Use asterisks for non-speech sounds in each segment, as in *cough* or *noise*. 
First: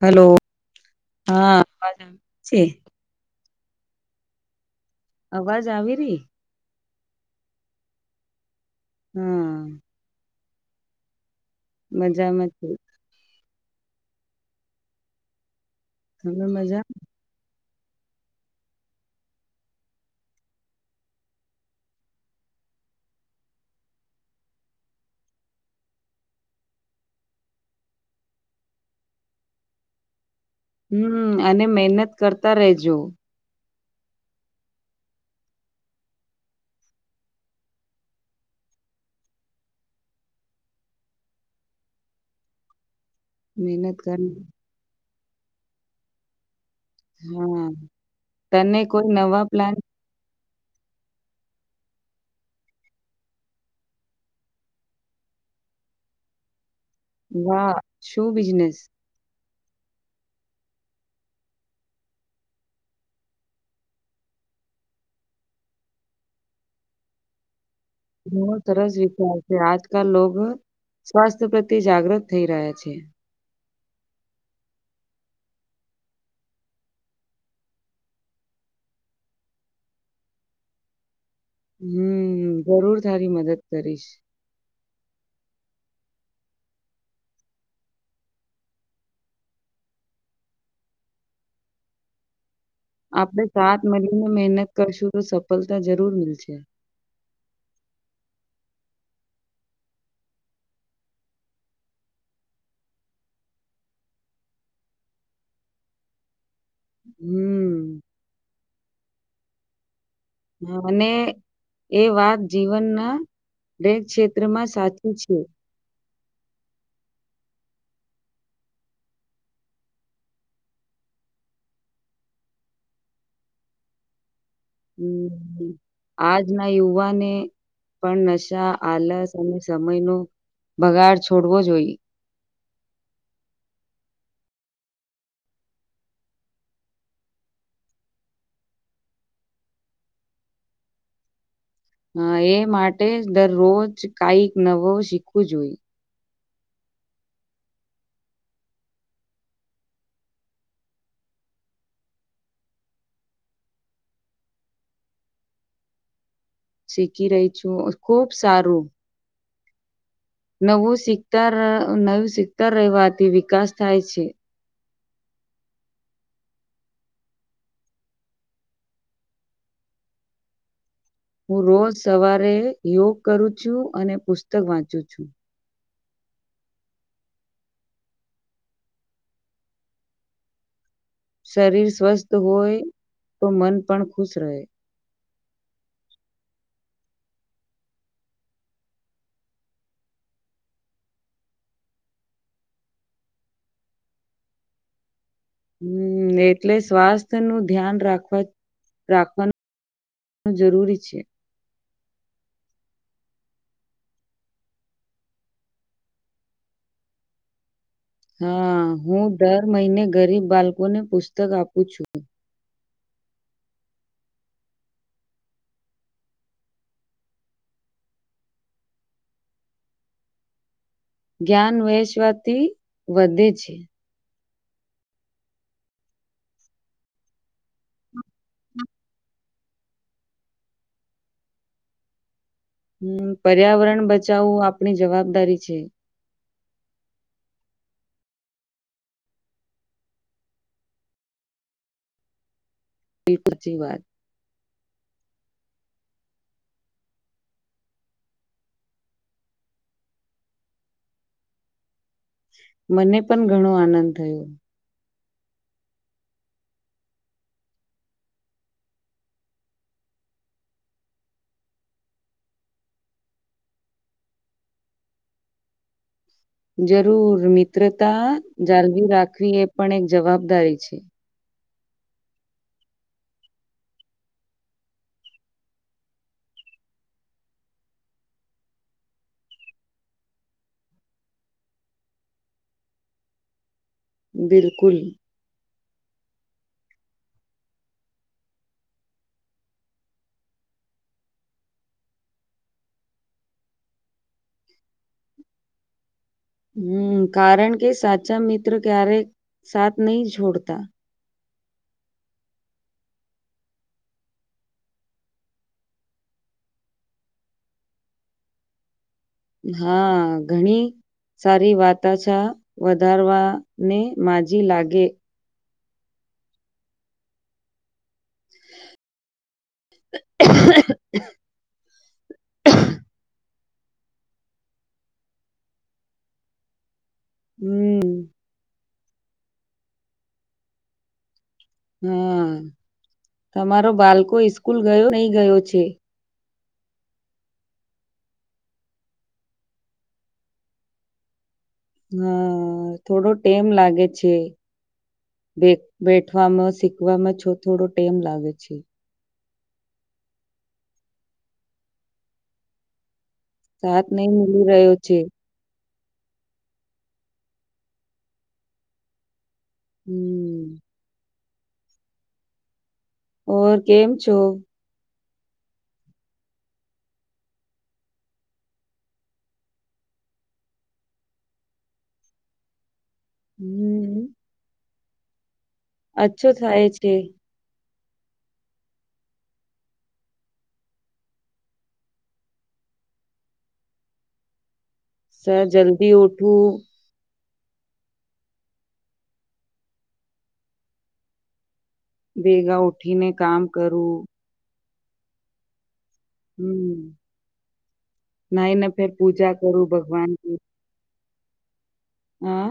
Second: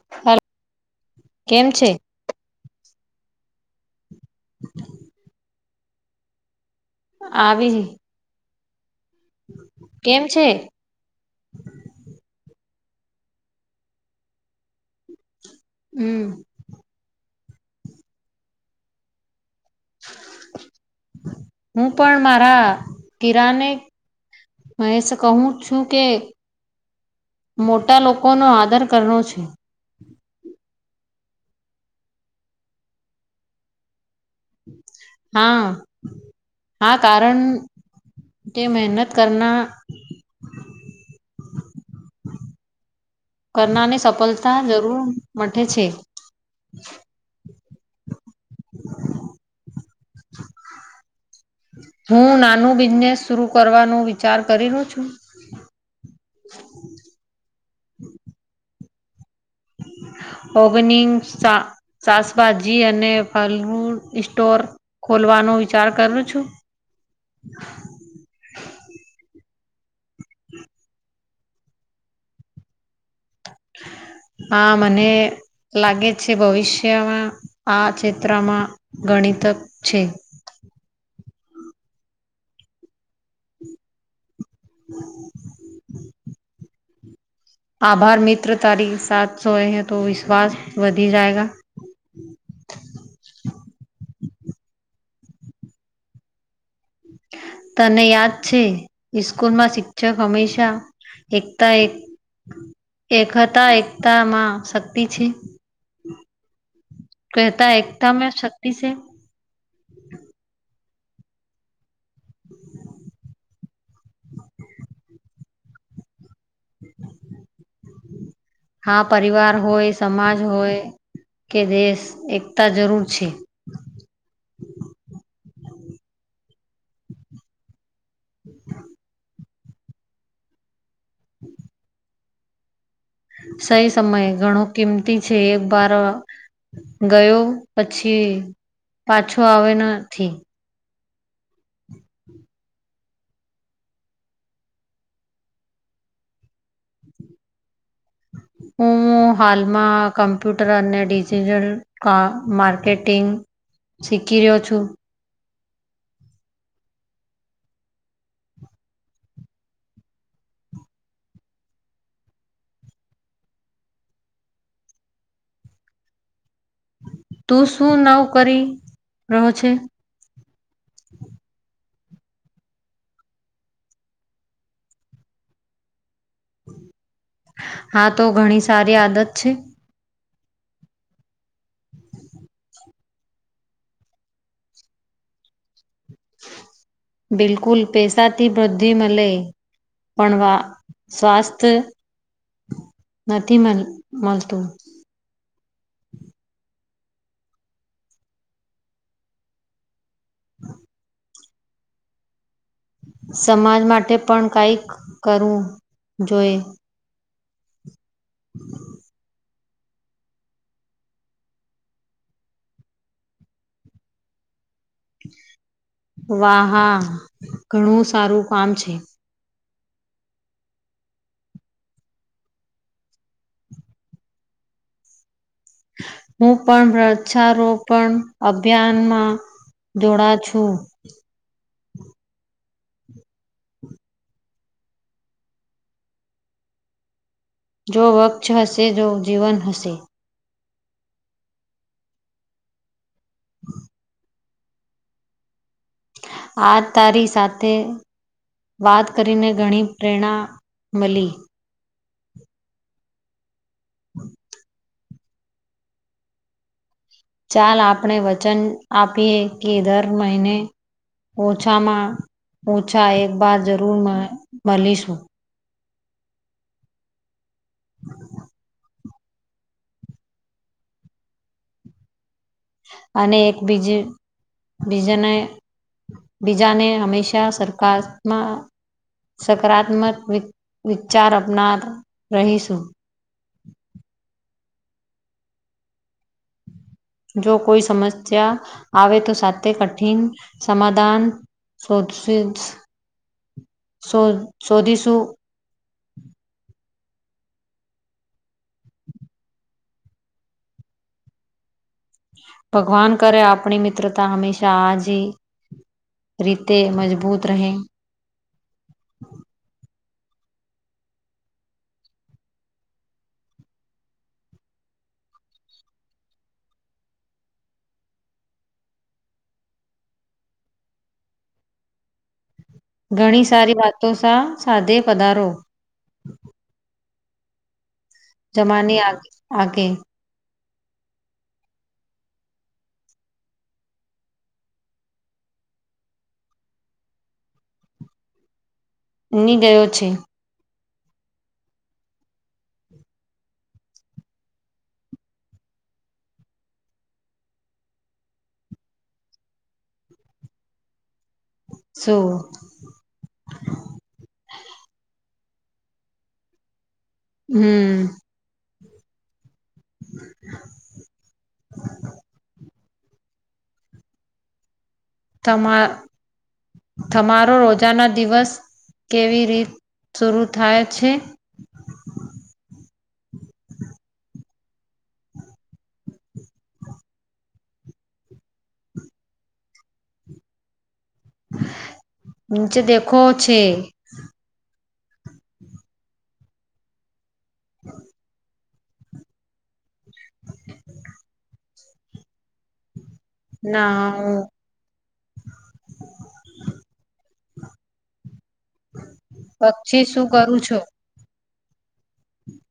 Hello હા. કેમ છે *inaudible* અવાજ આવી રહી. આવી જ હા કેમ છે? મજામાં છે. હમ તમે મજા *inaudible* હું પણ મારા કિરાને મહેશ કહું છું કે મોટા લોકોનો આદર કરનો છે. હમ અને મહેનત કરતા રેજો. હા. હા કારણ તે મહેનત કરના મહેનત કરનારની કર સફળતા જરૂર મ છે. હા, તને કોઈ નવા પ્લાન હું નાનું બિઝનેસ શર કરવાનો વિચાર કરીલો્યો છું. વાહ, શું બિઝનેસ? ઓગનિક શાાસભાજી અને ફલુ સ્ટોર. ખોલવાનો વિચાર કરું છું. બ સરસ વિચાર છે આજકાલ લોકો સ્વાસ્થ્ય પ્રત્ય જાગૃત થઈ રહ્યા છે. *inaudible* હા મને લાગે છે ભવિષ્યમાં આ ચિત્રમાં ગણિત છે. હમ જરૂર સારી મદદ કરીશ. હમ. આભાર મિત્ર તારી સા સોએૈ તો વિશ્વાસ વધી જાયગ. આપડણે સાત મળીને મહેનત કરશું તો સફળતા જરૂર મલશે તને યાદ છે ઈસ્કૂલમાં શિક્ષક હંમેશા એકતા એક એકતા એકતામાં શક્તિ છે. કતા હમ એકતા મે શક્તિ છે. હાને એ વાત જીવનના દરેક ક્ષેત્રમાં સાચી છે. *inaudible* હા પરિવાર હોય સમાજ હોય કે દેશ એકતા જરૂર છે. હમ આજના યુવાને પણ નશા આલસ અને સમય ન બગાડ છોડવો જોઈએ. સહી સમય ઘણો કિંમતી છે એક બાર ગયો પછી પાછો આવે નથી. હા એ માટે દરરોજ કઈક નવો શીખવું હોય. હું હાલમાં કમ્પ્યુટર અને ડિજીટલ કા માર્કેટિંગ શીખી રહ્યો છું. શીખી રહી છું ખુબ સારું. નવું શીતા નવું શીખતા રહેવાથી વિકાસ થાય છે. તું શું નવ કરી રહો છે? હું રોજ સવારે યોગ કરું છું અને પુસ્તક વાંચું છું. હા તો ઘણી સારી આદત છે. શરીર સ્વસ્થ હોય તો મન પણ ખુશ રહે. બિલકુલ પૈસાથી વૃદ્ધિ મ મળે. પણ વા સ્વાસ્થ નથી મળ મળતું. હમ એટલે સ્વાસ્થ્ય નું ધ્યાન રાખત રાખવાનું જરૂરી છે. સમાજ માટે પણ કઈક કરવું જોઈએ. હા હું દર મહિને ગરીબ બાળકોને પુસ્તક આપું છું. વાહા ઘણું સારું કામ છે. જ્ઞાન વહેેશવાથી વધે છે. હું પણ વૃક્ષારોપણ અભિયાનમાં જોડા છું. હમ પર્યાવરણ બચાવવું આપણી જવાબદારી છે. જો વક્ષ હશે જો જીવન હશે. પીટરજી વાત આ તારી સાથે વાત કરીને ઘણી પ્રેરણા મળી. મને પણ ઘણો આનંદ થયો. ચાલ આપણે વચન આપીએ કે દર મહિને ઓછામાં ઓછા એકવાર જરૂર મળીશું. જરૂર મિત્રતા જાળવી રાખવી એ પણ એક જવાબદારી છે. અને એક બીજ બીજાને બીજાને હંમેશા સરકારમાં સકારાત્મક વિ વિચાર અપનાર રહીશું. બિલકુલ. જો કોઈ સમસ્યા આવે તો, સાથે કઠિન સમાધાન શોધશ શો શોધીશું. હમ કારણ કે સાચા મિત્ર ક્યારે સાથ નહી છોડતા. ભગવાન કરે આપણી મિત્રતા હંમેશા આજ રીતે મજબૂત રહે. હા ઘણી સારી વાતાછા વધારવાને માજી લાગે. *unintelligible* ઘણી સારી વાતો સા સાધે પધારો. હમ. હમ. જમાની આગ આગે. હમ, તમારો બાળકો ઈસ્કૂલ ગયો નઈ ગયો છે? ની ગયો છે. હા થોડો ટેમ લાગે છે. બે બેઠવામાં શીખવામાં છ થોડો ટેમ લાગે છે. સું? સાથ નહ મલી રહ્યો છે. હમ. હમ. હ *inaudible* ઓર કેમ છો? તમામાં તમારો રોજાના દિવસ કેવી રીત શર થાય છે? હમ અછું થાય છે. નીચે દેખો છે. જરા જલ્દી ઉઠું. હા *unintelligible* હ *unintelligible* ભેગા ઉઠીને. કામ કરવું નાઊ. હમ નાઈને ફીર પૂજા કરું પક્ષી શું ભગવાનકી કરું છું હે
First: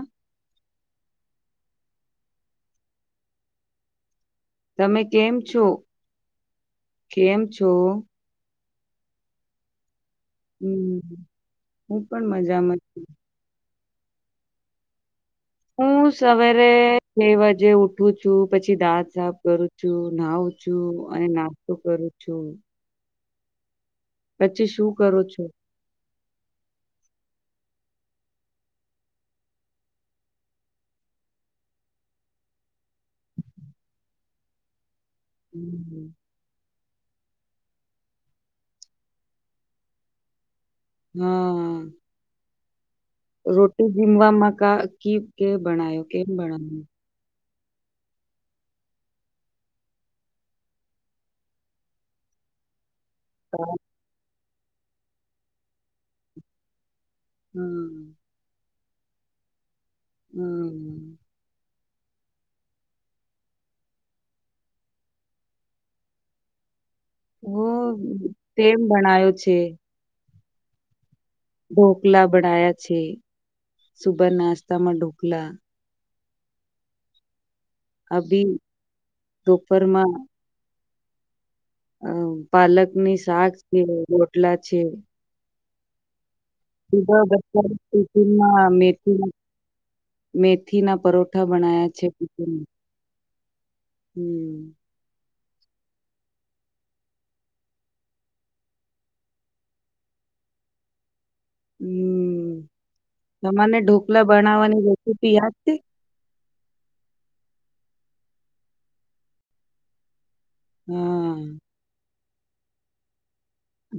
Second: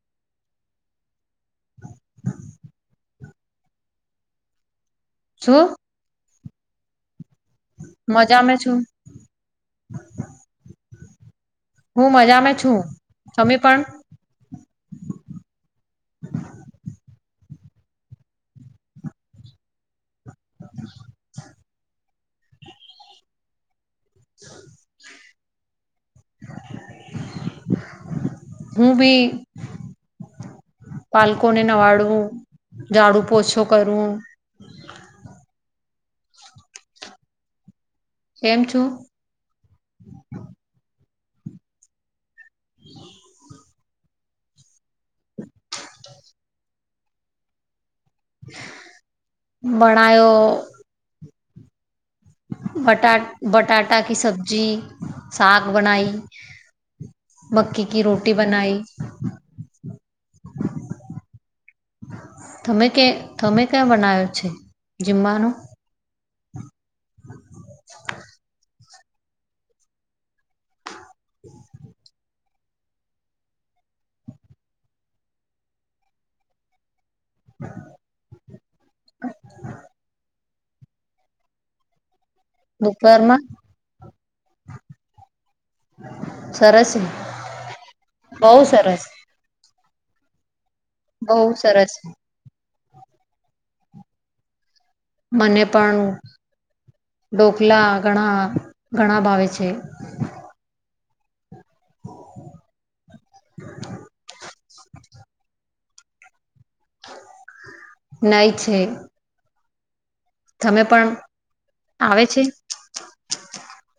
*unintelligible* તમે કેમ છો? શું કેમ છો? મજા મે છું. હમ હું પણ મજામાં છું. તમે પણ હું સવારે ને વાજે ઉઠું છું પછી દાંત સાફ કરું છું, નાવું છું અને નાસ્તો કરું છું. પછી શું કરો છો? હું બી બાલકોને નવાળું, ઝાડુ પોછો કરવું. હમ. કેમ છો? હમ. રોટી જીમવામાં કા, કીમ, કે બનાયો કેમ બનાયો ભણાયો બટા બટાટા કી સબ્જી સાક બનાઈ મક્કી કી હમ રોટી બનાઇ. હમ. તમે કે તમે કે બનાયો છે જમવાનું? ગોમ ટેબ *unintelligible* બનાયો છે. *unintelligible* ઢોકલા બનાયા છે શુભ નાસ્તામાં ઢોકલા *unintelligible* અભી દોપરમાં અ પાલક ની બપોરમાં શાક છે રોટલા છે. સરસ શુભ બચ્ચાને બહુ ટીફીનમા સરસ મેથી મેથી ના બહુ પરોઠા સરસ બનાયા છે. હમ. મને પણ ઢોકલા ઘણા ઘણા ભાવે છે. હમ તમને ઢોકલા બનાવવાની રેસીપી યાદ છે? નઈ છે. તમે પણ હા આવે છે?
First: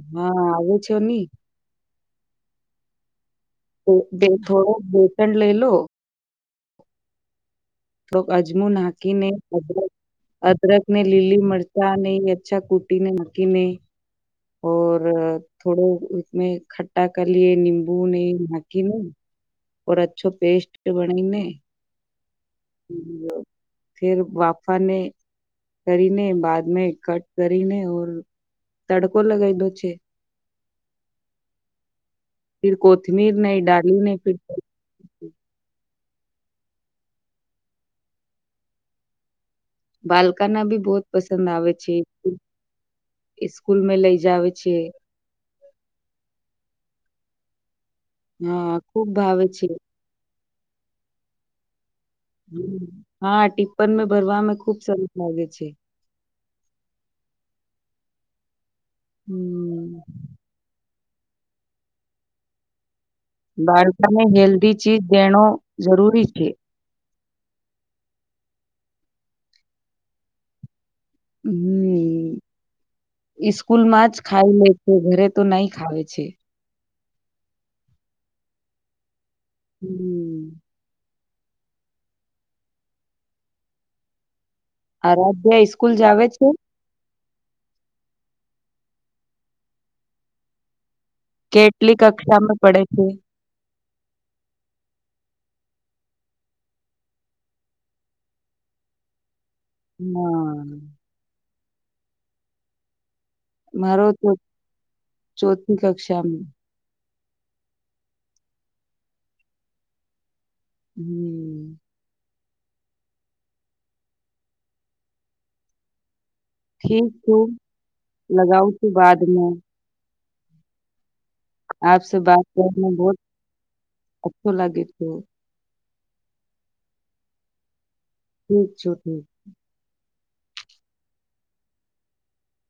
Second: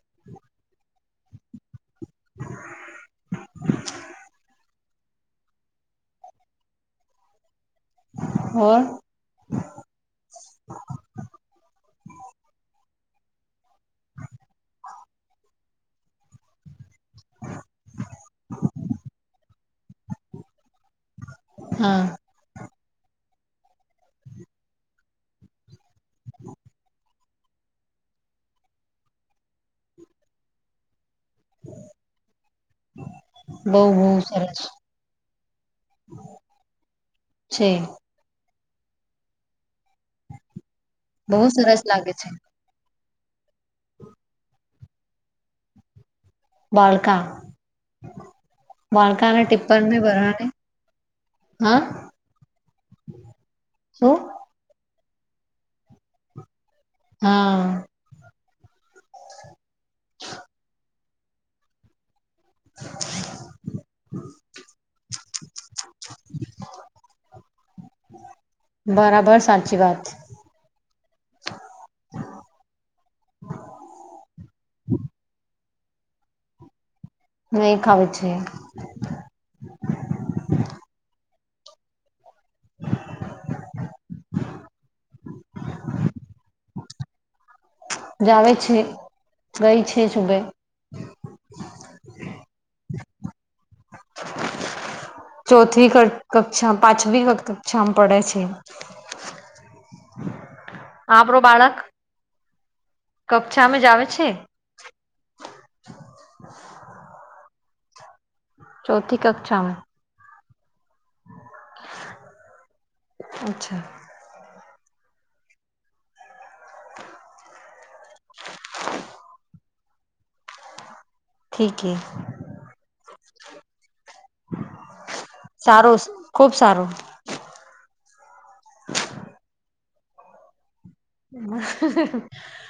હા આવે છેની *unintelligible* બે થોડો *unintelligible* લઈ લો. થોડોક અજમો ઓર નાખીને અદરક અદરક ને લીલી મરચા ને અચ્છા કૂટી ને નાખીને ઓર થોડો ઉમે ખટ્ટા કરીએ લીંબુ ને નાખીને ઓર અચ્છો પેસ્ટ બનીને હા. ફેર બાપાને કરીને બાદ મે કટ કરીને ઓર તડકો લાગાઈ દો છે. ફીર કોથમીર નહી બહુ બહુ ડાલને કી સરસ છે. બાલકાના બી બહુત બહુ પસંદ આવે સરસ છે. લાગે ઈસ્કૂલ મે લઇ જાવે છે. બાળકા, હા ખુબ બાળકા અને ભાવે છે ટિપ્પણ હા? હા ટિપ્પન મેં શું ભરવા ખુબ સરસ લાગે છે. હા. હમ. *inaudible* બાળકા ને હેલ્ધી ચીજ દેણો જરૂરી છે. બરાબર સાચી વાત. હમ. સ્કૂલ માં જ ખાઈ લે છે ઘરે તો નહી ખાવે છે. નહી ખાવે છે. હમ. *inaudible* હ રાધ્યાઇ સ્કૂલ જ આવે છે? જાવ છે, ગઈ છે સુબે. કેટલી કક્ષામાં પડે છે? ચોથીવી કક્ષા પાંચમ કક્ષામાં પડે છે. હમ. આપ્રો બાળક? કક્ષામાં જ આવે મારો છે તો ચોથી કક્ષામાં. ચોથી કક્ષામાં. હમ. અચ્છા. ઠીક છું, લગાવ છું બાદમાં. ઠીક હે આપ બાત કરને બહ, અચછો લાગે છે. સારું ખુબ સારું. ઠીક છો ઠીક. હ *unintelligible*